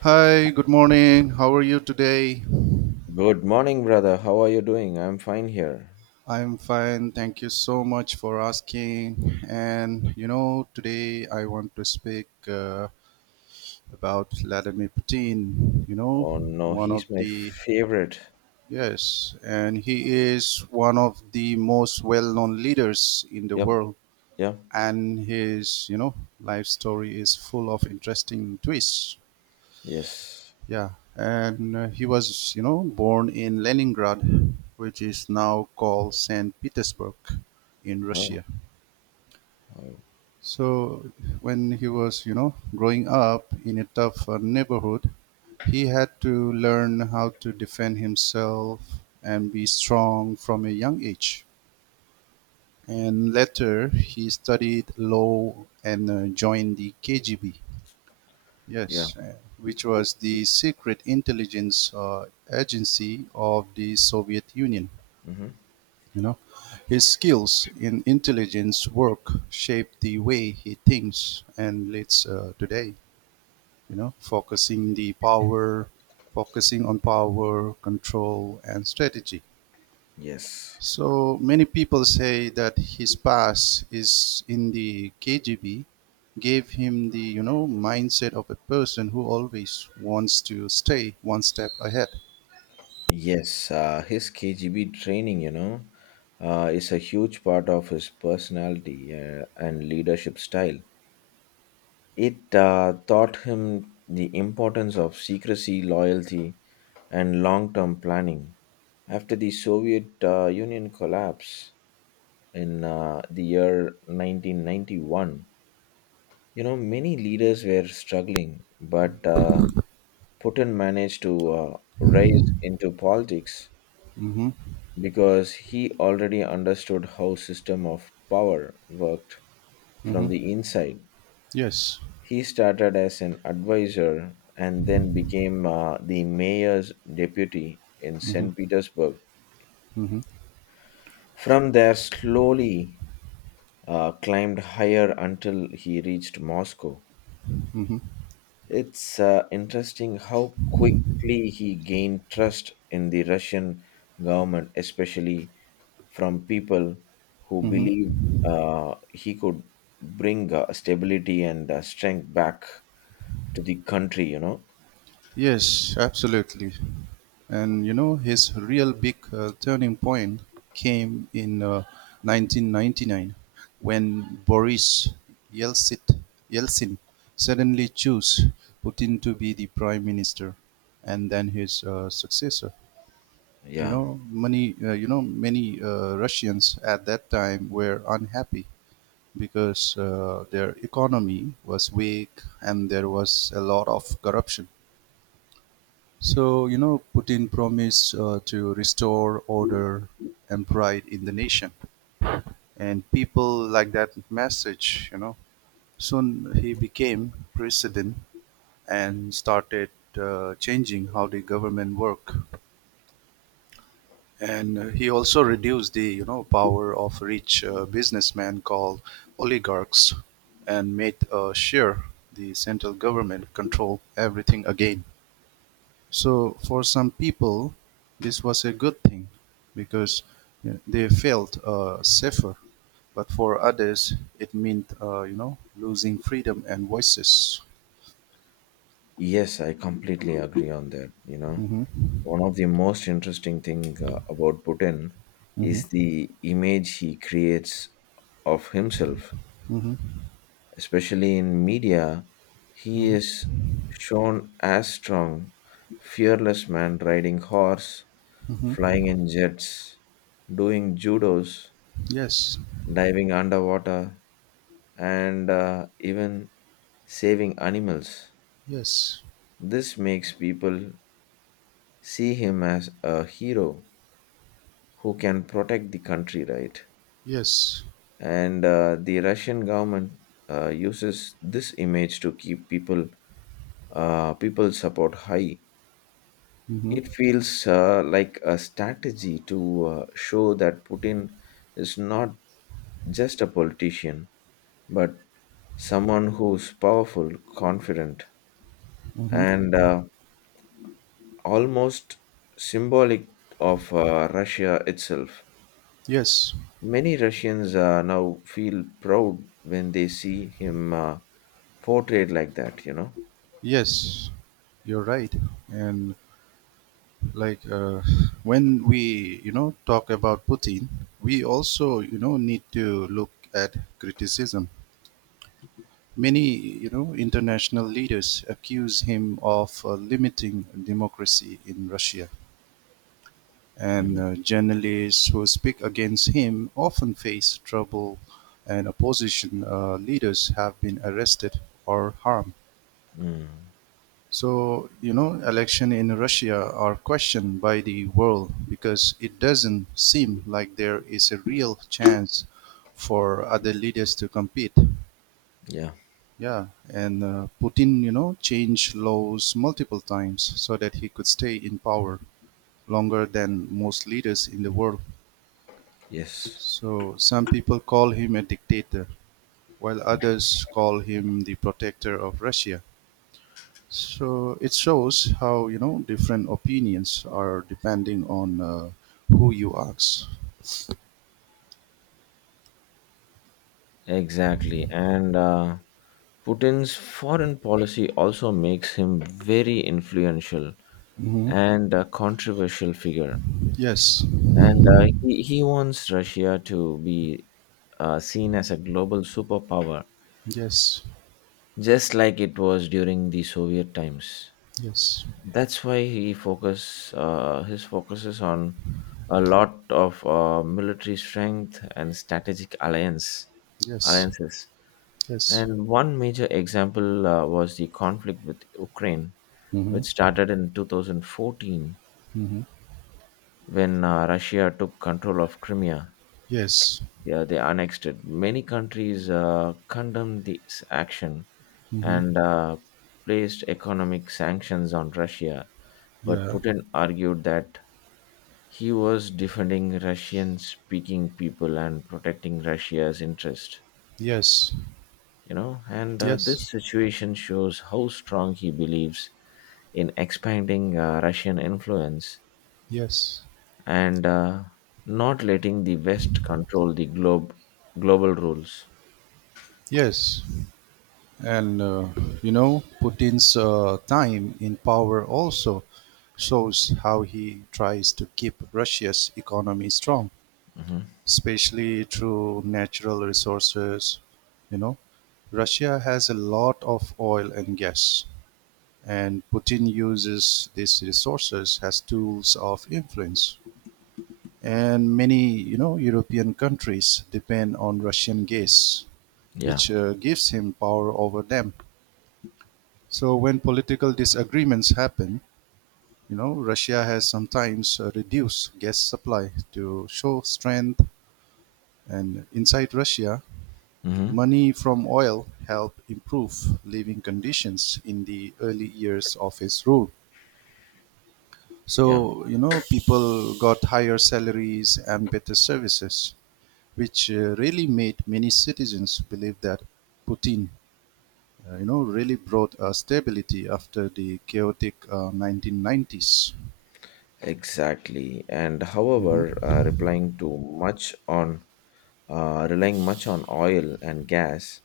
Hi, good morning. How are you today? Good morning, brother. How are you doing? I'm fine here. I'm fine. Thank you so much for asking. And today I want to speak about Vladimir Putin. You know, Oh no, one of he's my the favorite. yes, and he is one of the most well-known leaders in the Yep, world. yep, And his, life story is full of interesting twists. yes. Yeah, and he was, born in Leningrad, which is now called St. Petersburg in Oh, Russia. oh So when he was, growing up in a tough neighborhood, he had to learn how to defend himself and be strong from a young age. And later, he studied law and joined the KGB. yeah. Yes, which was the secret intelligence agency of the Soviet Union. Mm-hmm. You know, his skills in intelligence work shaped the way he thinks and leads today. You know, focusing the power, focusing on power, control, and strategy. Yes, So many people say that his past is in the KGB gave him the mindset of a person who always wants to stay one step ahead. yes. His KGB training, is a huge part of his personality and leadership style. It taught him the importance of secrecy, loyalty, and long-term planning. After the Soviet Union collapse, in the year 1991. Many leaders were struggling, but Putin managed to rise into politics Mm-hmm. because he already understood how system of power worked from Mm-hmm. the inside. Yes. He started as an advisor and then became the mayor's deputy in Mm-hmm. St. Petersburg. Mm-hmm. From there, slowly climbed higher until he reached Moscow. Mm-hmm. It's interesting how quickly he gained trust in the Russian government, especially from people who Mm-hmm. believed he could bring stability and strength back to the country, you know? Yes, absolutely. And his real big turning point came in 1999 when Boris Yeltsin, Yeltsin suddenly chose Putin to be the prime minister and then his successor. You Yeah. know, many uh, you know many uh, Russians at that time were unhappy because their economy was weak and there was a lot of corruption. So Putin promised to restore order and pride in the nation, and people like that message. Soon he became president and started changing how the government work. And he also reduced the power of rich businessmen called oligarchs and made sure the central government control everything again. So for some people, this was a good thing because they felt safer. But for others, it meant losing freedom and voices. Yes, I completely agree on that, you know? Hmm. One of the most interesting thing about Putin Hmm. is the image he creates of himself, Hmm. especially in media. He Hmm. is shown as strong, fearless man riding horse, Hmm. flying in jets, doing judos, Yes. diving underwater, and even saving animals. Yes. This makes people see him as a hero who can protect the country, right? Yes. And the Russian government uses this image to keep people support high. Hmm. It feels like a strategy to show that Putin is not just a politician, but someone who's powerful, confident, Hmm. and almost symbolic of Russia itself. Yes. Many Russians now feel proud when they see him portrayed like that, you know? Yes, you're right. And like when we, talk about Putin, we also, need to look at criticism. Many, international leaders accuse him of limiting democracy in Russia. And Mm, journalists who speak against him often face trouble, and opposition leaders have been arrested or harmed. mm, So, election in Russia are questioned by the world because it doesn't seem like there is a real chance for other leaders to compete. yeah, Yeah, and Putin, changed laws multiple times so that he could stay in power longer than most leaders in the world. yes. So some people call him a dictator, while others call him the protector of Russia. So it shows how different opinions are depending on who you ask. Exactly. And Putin's foreign policy also makes him very influential Hmm. and a controversial figure. Yes, And he wants Russia to be seen as a global superpower, yes, just like it was during the Soviet times. yes, That's why he focus his focuses on a lot of military strength and strategic alliance yes, alliances. yes. And one major example was the conflict with Ukraine, Hmm. which started in 2014 Hmm. when Russia took control of Crimea. Yes. Yeah, they annexed it. Many countries condemned this action Hmm. and placed economic sanctions on Russia. But Yeah. Putin argued that he was defending Russian speaking people and protecting Russia's interest. Yes. And Yes. this situation shows how strong he believes in expanding Russian influence Yes. and not letting the West control the globe global rules. Yes. And Putin's time in power also shows how he tries to keep Russia's economy strong, Hmm. especially through natural resources. You know, Russia has a lot of oil and gas, and Putin uses these resources as tools of influence. And many, European countries depend on Russian gas, Yeah. which gives him power over them. So when political disagreements happen, Russia has sometimes reduced gas supply to show strength. And inside Russia, Hmm. money from oil helped improve living conditions in the early years of his rule. Yeah. So, people got higher salaries and better services, which really made many citizens believe that Putin really brought stability after the chaotic 1990s. Exactly. And however, Mm-hmm. Replying to much on relying much on oil and gas,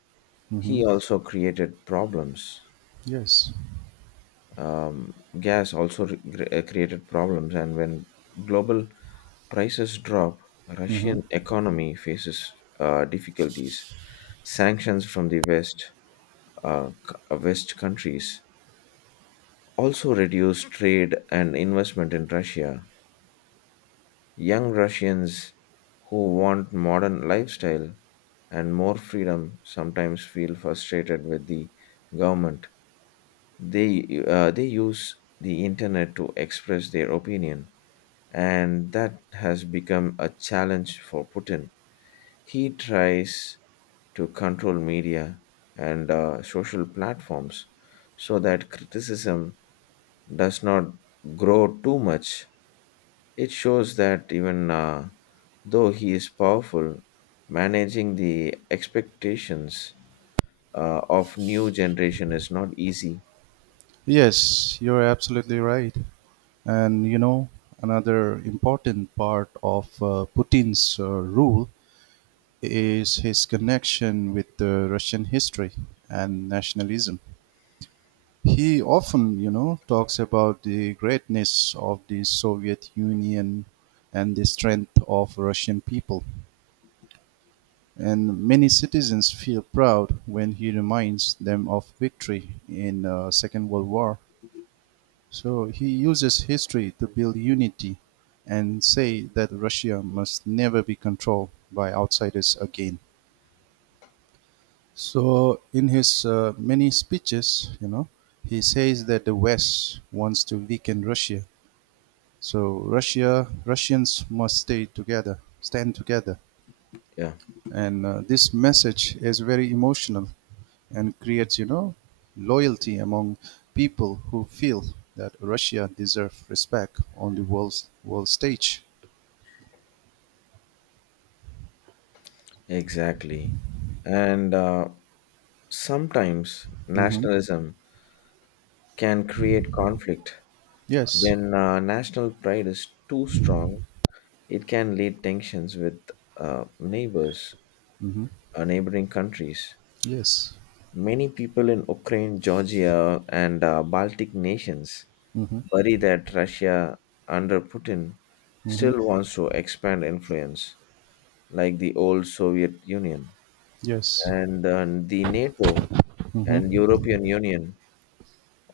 Mm-hmm. he also created problems. Yes. Gas also created problems, and when global prices drop, Mm-hmm. Russian economy faces difficulties. Sanctions from West countries also reduced trade and investment in Russia. Young Russians who want modern lifestyle and more freedom sometimes feel frustrated with the government. They use the internet to express their opinion, and that has become a challenge for Putin. He tries to control media and social platforms so that criticism does not grow too much. It shows that even though he is powerful, managing the expectations of new generation is not easy. Yes, you're absolutely right. And another important part of Putin's rule is his connection with the Russian history and nationalism. He often, talks about the greatness of the Soviet Union and the strength of Russian people. And many citizens feel proud when he reminds them of victory in Second World War. So he uses history to build unity and say that Russia must never be controlled by outsiders again. So in his many speeches, he says that the West wants to weaken Russia. So Russians must stay together, stand together. Yeah, And this message is very emotional and creates, loyalty among people who feel that Russia deserves respect on the world stage. exactly. And sometimes Mm-hmm. nationalism can create conflict Yes. when national pride is too strong. It can lead tensions with uh, neighbors, Mm-hmm. Neighboring countries. Yes. Many people in Ukraine, Georgia, and Baltic nations Mm-hmm. worry that Russia under Putin Mm-hmm. still wants to expand influence, like the old Soviet Union. Yes. And the NATO and European Union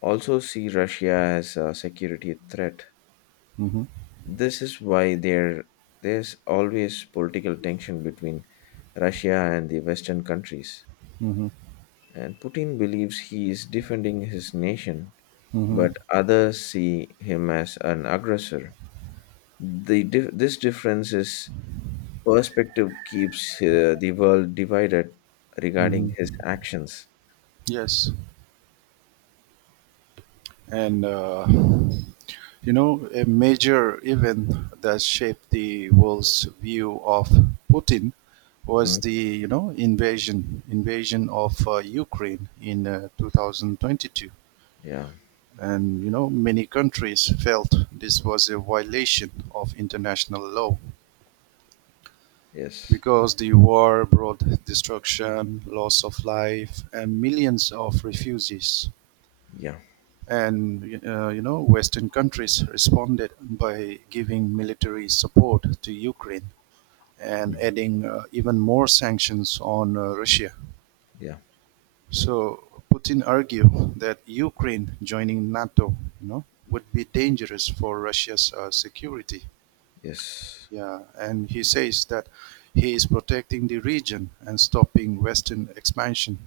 also see Russia as a security threat. Mm-hmm. This is why there's always political tension between Russia and the Western countries. Mm-hmm. And Putin believes he is defending his nation, Mm-hmm. but others see him as an aggressor. This difference is perspective keeps the world divided regarding his Mm-hmm. actions. Yes. And a major event that shaped the world's view of Putin was Mm, the invasion of Ukraine in 2022. yeah. And many countries felt this was a violation of international law. Yes. Because the war brought destruction, loss of life, and millions of refugees. Yeah. And Western countries responded by giving military support to Ukraine and Mm, adding even more sanctions on Russia. yeah. So Putin argued that Ukraine joining NATO, would be dangerous for Russia's security. Yes. Yeah, and he says that he is protecting the region and stopping Western expansion.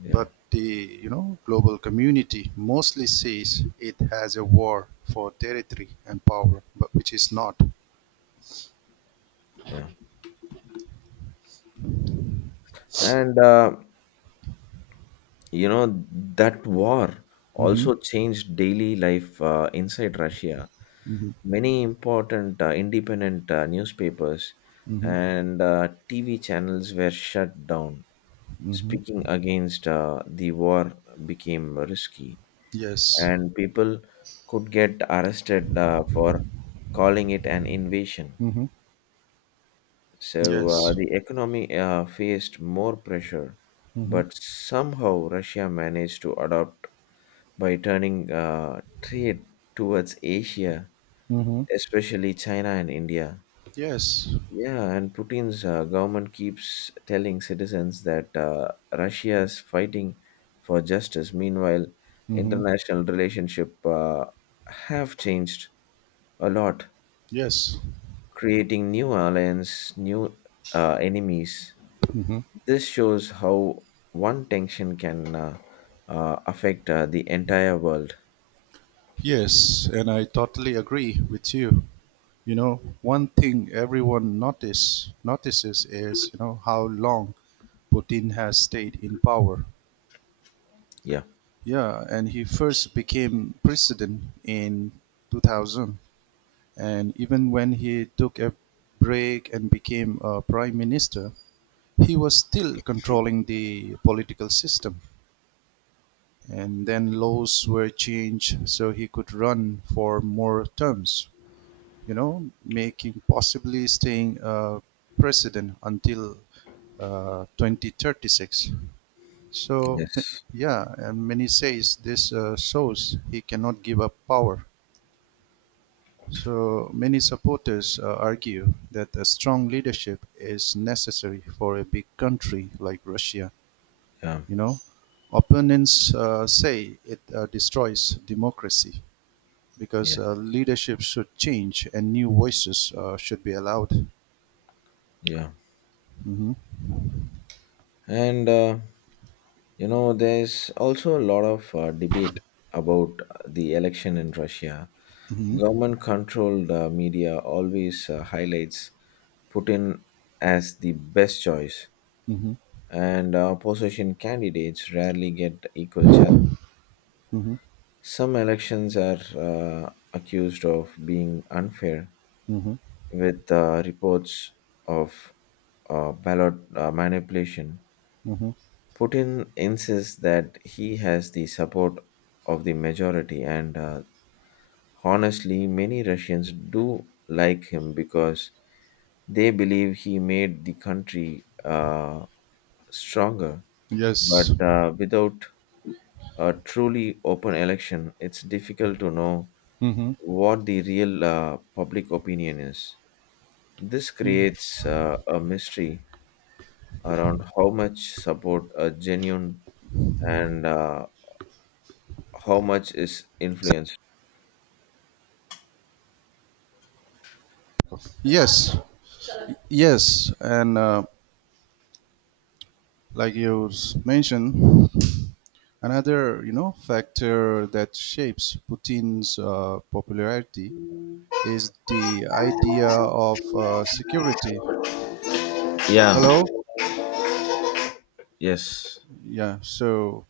Yeah. But the global community mostly sees it as a war for territory and power, but which is not. Yeah. And you know that war Mm-hmm. also changed daily life inside Russia. Mm-hmm. Many important independent newspapers Mm-hmm. and TV channels were shut down. Speaking Mm-hmm. against the war became risky, Yes. and people could get arrested for calling it an invasion. Mm-hmm. So Yes. the economy faced more pressure, Mm-hmm. but somehow Russia managed to adapt by turning trade towards Asia, Mm-hmm. especially China and India. Yes. Yeah, and Putin's government keeps telling citizens that Russia is fighting for justice. Meanwhile, Mm-hmm. international relationship have changed a lot, Yes. creating new alliance, new enemies. Mm-hmm. This shows how one tension can affect the entire world. Yes, and I totally agree with you. One thing everyone notices is, how long Putin has stayed in power. Yeah. Yeah, and he first became president in 2000, and even when he took a break and became a prime minister, he was still controlling the political system. And then laws were changed so he could run for more terms, making possibly staying president until 2036. So Yes. yeah, and many says this shows he cannot give up power. So many supporters argue that a strong leadership is necessary for a big country like Russia. Yeah. You know, opponents say it destroys democracy Yeah. because leadership should change and new voices should be allowed. Yeah. Mhm. And there's also a lot of debate about the election in Russia. Mm-hmm. Government-controlled media always highlights Putin as the best choice, Mm-hmm. and opposition candidates rarely get equal chance. Mm-hmm. Some elections are accused of being unfair, Mm-hmm. with reports of ballot manipulation. Mm-hmm. Putin insists that he has the support of the majority, and honestly, many Russians do like him because they believe he made the country stronger. Yes. But without a truly open election, it's difficult to know Mm-hmm. what the real public opinion is. This Yeah. creates a mystery around how much support a genuine and how much is influenced. Yes. Yes. And like you mentioned, another factor that shapes Putin's popularity is the idea of security. Yeah. Hello. Yes. Yeah. So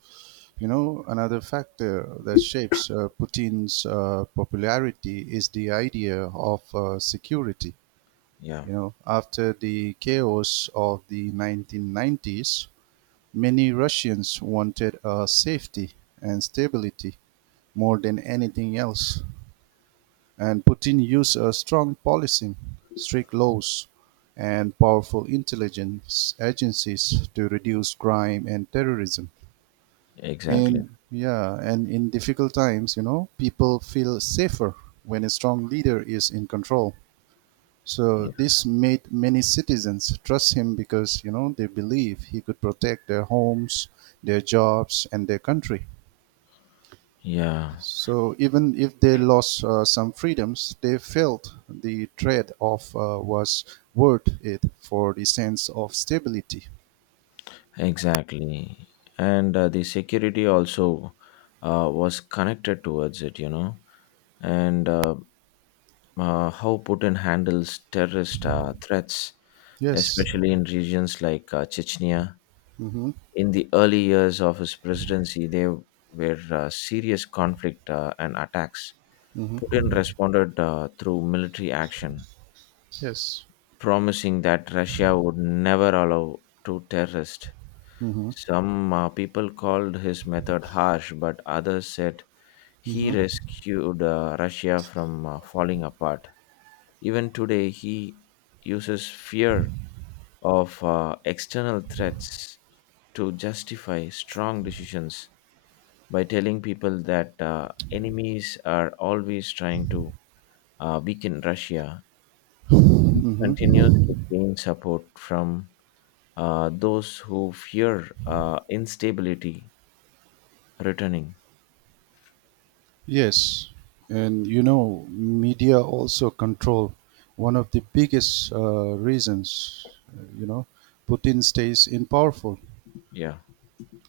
another factor that shapes Putin's popularity is the idea of security. Yeah. After the chaos of the 1990s, many Russians wanted safety and stability more than anything else. And Putin used a strong policy, strict laws, and powerful intelligence agencies to reduce crime and terrorism. Exactly. In yeah, and in difficult times, people feel safer when a strong leader is in control. So Yeah, this made many citizens trust him because they believe he could protect their homes, their jobs, and their country. yeah, So even if they lost some freedoms, they felt the trade-off was worth it for the sense of stability. exactly. And the security also was connected towards it, and how Putin handles terrorist threats, Yes. especially in regions like Chechnya. Mm-hmm. In the early years of his presidency there were serious conflict and attacks. Mm-hmm. Putin responded through military action, Yes. promising that Russia would never allow two terrorists. Mm-hmm. Some people called his method harsh, but others said he Mm-hmm. rescued Russia from falling apart. Even today, he uses fear of external threats to justify strong decisions by telling people that enemies are always trying to weaken Russia. He continues Mm-hmm. to gain support from those who fear instability returning. Yes, and media also control one of the biggest reasons. Putin stays in powerful. Yeah.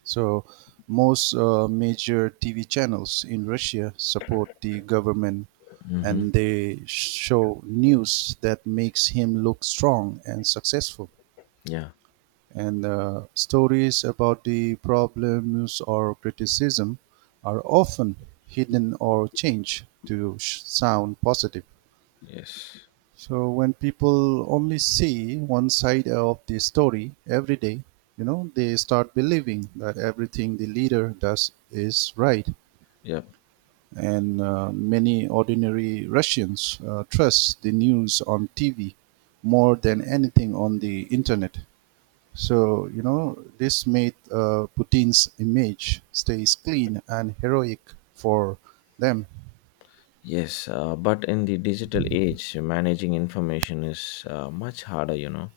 So most major TV channels in Russia support the government, Mm-hmm. and they show news that makes him look strong and successful, Yeah. and stories about the problems or criticism are often hidden or changed to sound positive. Yes. So when people only see one side of the story every day, they start believing that everything the leader does is right. Yep. And many ordinary Russians trust the news on TV more than anything on the internet. So, this made Putin's image stays clean and heroic for them. Yes. But in the digital age, managing information is much harder.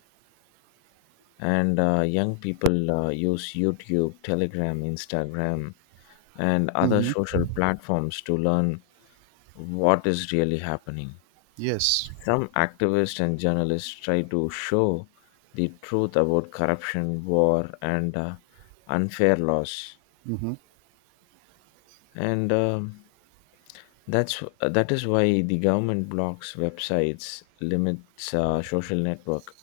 And young people use YouTube, Telegram, Instagram, and other Mm-hmm. social platforms to learn what is really happening. Yes. Some activists and journalists try to show the truth about corruption, war, and unfair laws, Mm-hmm. and that's that is why the government blocks websites, limits social network,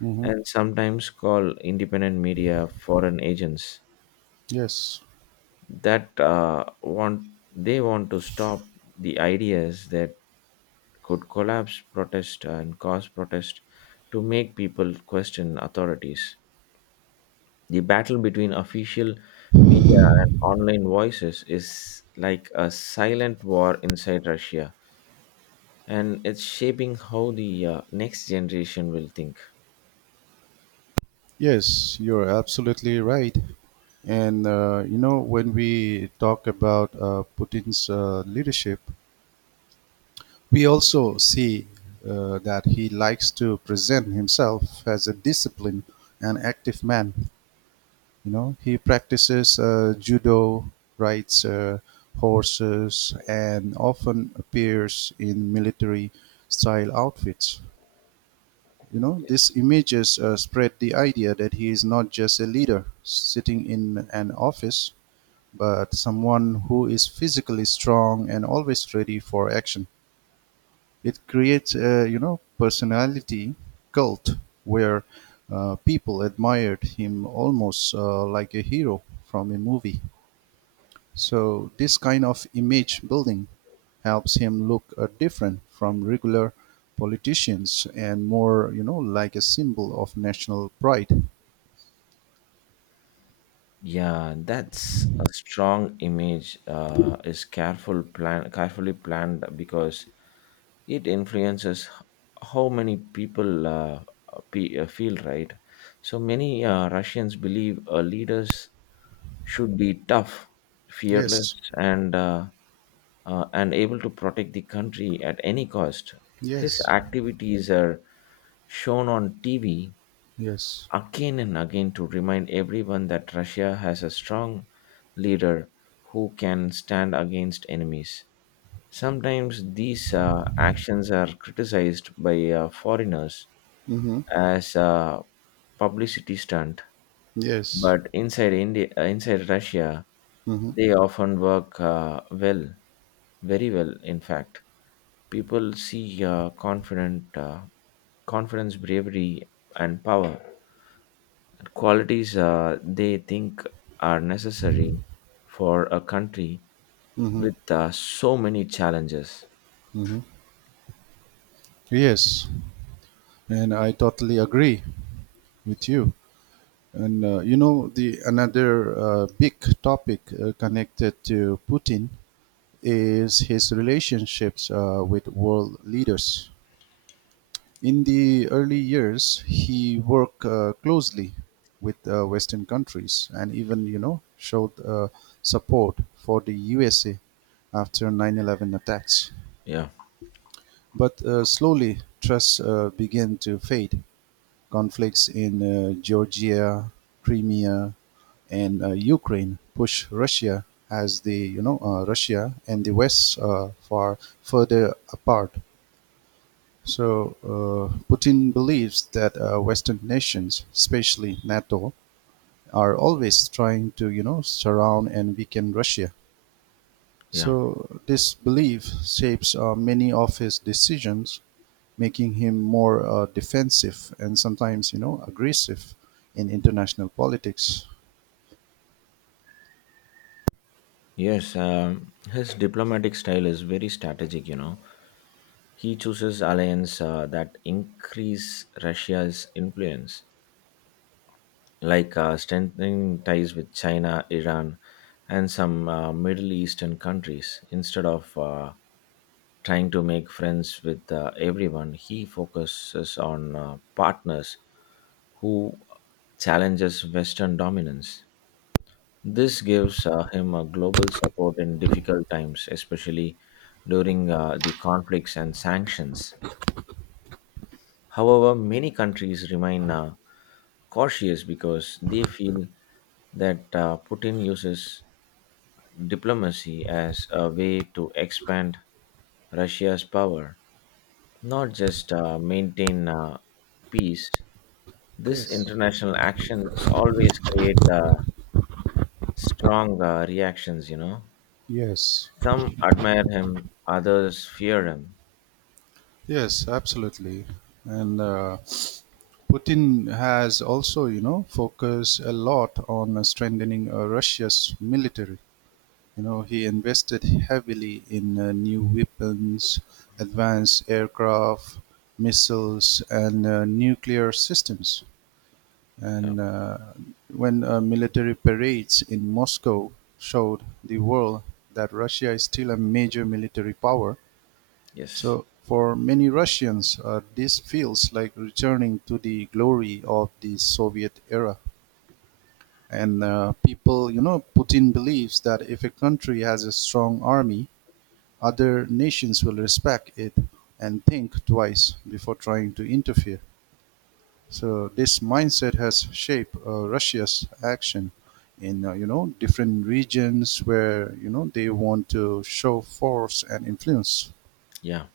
Mm-hmm. and sometimes call independent media foreign agents Yes. that want they want to stop the ideas that could collapse protest and cause protest to make people question authorities. The battle between official media and online voices is like a silent war inside Russia, and it's shaping how the next generation will think. Yes, you're absolutely right. And, when we talk about Putin's leadership, we also see that he likes to present himself as a disciplined and active man. He practices judo, rides horses, and often appears in military-style outfits. These images spread the idea that he is not just a leader sitting in an office, but someone who is physically strong and always ready for action. It creates a personality cult where people admired him almost like a hero from a movie. So this kind of image building helps him look different from regular politicians and more, like a symbol of national pride. Yeah, that's a strong image. Carefully planned because it influences how many people feel. Right, so many Russians believe leaders should be tough, fearless, Yes, and and able to protect the country at any cost. His yes, activities are shown on TV yes, again and again to remind everyone that Russia has a strong leader who can stand against enemies. Sometimes these actions are criticized by foreigners mm-hmm. as a publicity stunt, Yes, but inside Russia, mm-hmm. they often work well, very well, in fact. People see confident confidence, bravery, and power, and qualities they think are necessary for a country Mm-hmm. with so many challenges. Mm-hmm. Yes, and I totally agree with you. And you know, the another big topic connected to Putin is his relationships with world leaders. In the early years, he worked closely with Western countries and even, showed support for the USA after 9/11 attacks. Yeah, But slowly, trust began to fade. Conflicts in Georgia, Crimea, and Ukraine push Russia as the Russia and the West far further apart. So Putin believes that Western nations, especially NATO, are always trying to surround and weaken Russia. yeah, So this belief shapes many of his decisions, making him more defensive and sometimes aggressive in international politics. yes. His diplomatic style is very strategic, he chooses alliance that increase Russia's influence, like strengthening ties with China, Iran, and some Middle Eastern countries instead of trying to make friends with everyone. He focuses on partners who challenges Western dominance. This gives him a global support in difficult times, especially during the conflicts and sanctions. However, many countries remain cautious because they feel that Putin uses diplomacy as a way to expand Russia's power, not just maintain peace. This Yes, international actions always create strong reactions. You know, yes, some admire him, others fear him. yes, absolutely. And Putin has also, focused a lot on strengthening Russia's military. He invested heavily in new weapons, advanced aircraft, missiles, and nuclear systems. Yeah. And when military parades in Moscow showed the world that Russia is still a major military power, Yes, so for many Russians, this feels like returning to the glory of the Soviet era. And Putin believes that if a country has a strong army, other nations will respect it and think twice before trying to interfere. So this mindset has shaped Russia's action in different regions where they want to show force and influence. yeah.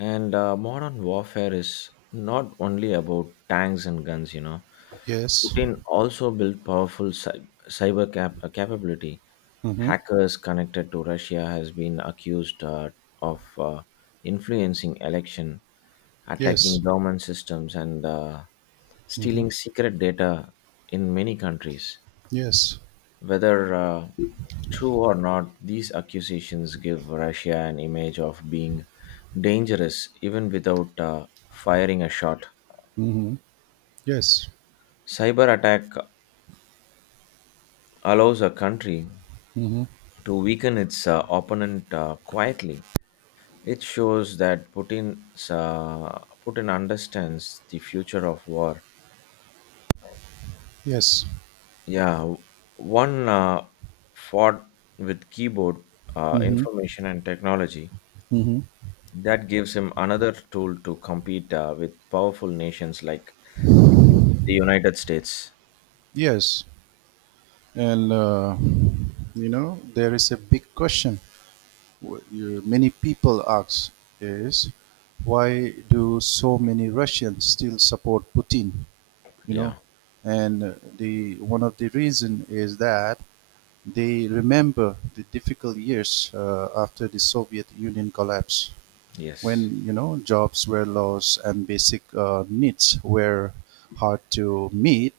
And modern warfare is not only about tanks and guns. You know, Yes. Putin also built powerful cyber capability. Mm-hmm. Hackers connected to Russia has been accused of influencing election Yes. attacking government systems and Mm-hmm. stealing secret data in many countries. Yes. Whether true or not, these accusations give Russia an image of being dangerous even without firing a shot. Mm-hmm. Yes. Cyber attack allows a country Mm-hmm. to weaken its opponent quietly. It shows that Putin understands the future of war. Yes. Yeah, one fought with keyboard Mm-hmm. information and technology. Mm-hmm. That gives him another tool to compete with powerful nations like the United States. Yes. And there is a big question many people ask, is why do so many Russians still support Putin? You know, Yeah, and the one of the reason is that they remember the difficult years after the Soviet Union collapse, yes. when jobs were lost and basic needs were hard to meet.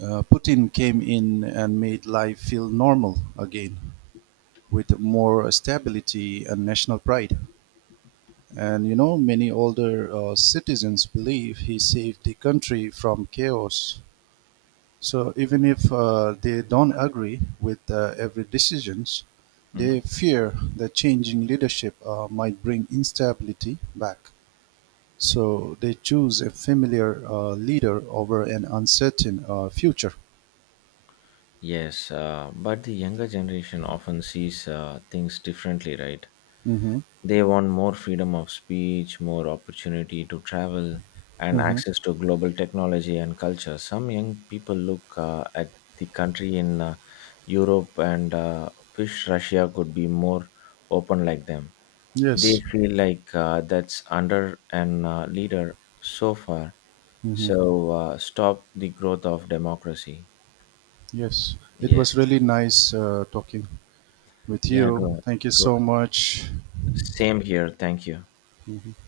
Putin came in and made life feel normal again, with more stability and national pride. And many older citizens believe he saved the country from chaos. So even if they don't agree with every decisions, Mhm. they fear that changing leadership might bring instability back. So they choose a familiar leader over an uncertain future. Yes, but the younger generation often sees things differently, right? Mm-hmm. They want more freedom of speech, more opportunity to travel, and Mm-hmm. access to global technology and culture. Some young people look at the country in Europe and wish Russia could be more open like them. They Yes. feel like that's under an leader so far. Mm-hmm. So stop the growth of democracy. Yes. It Yes. was really nice talking with Yeah, it you. was, Thank you it was. so much. Same here. Thank you. Mhm.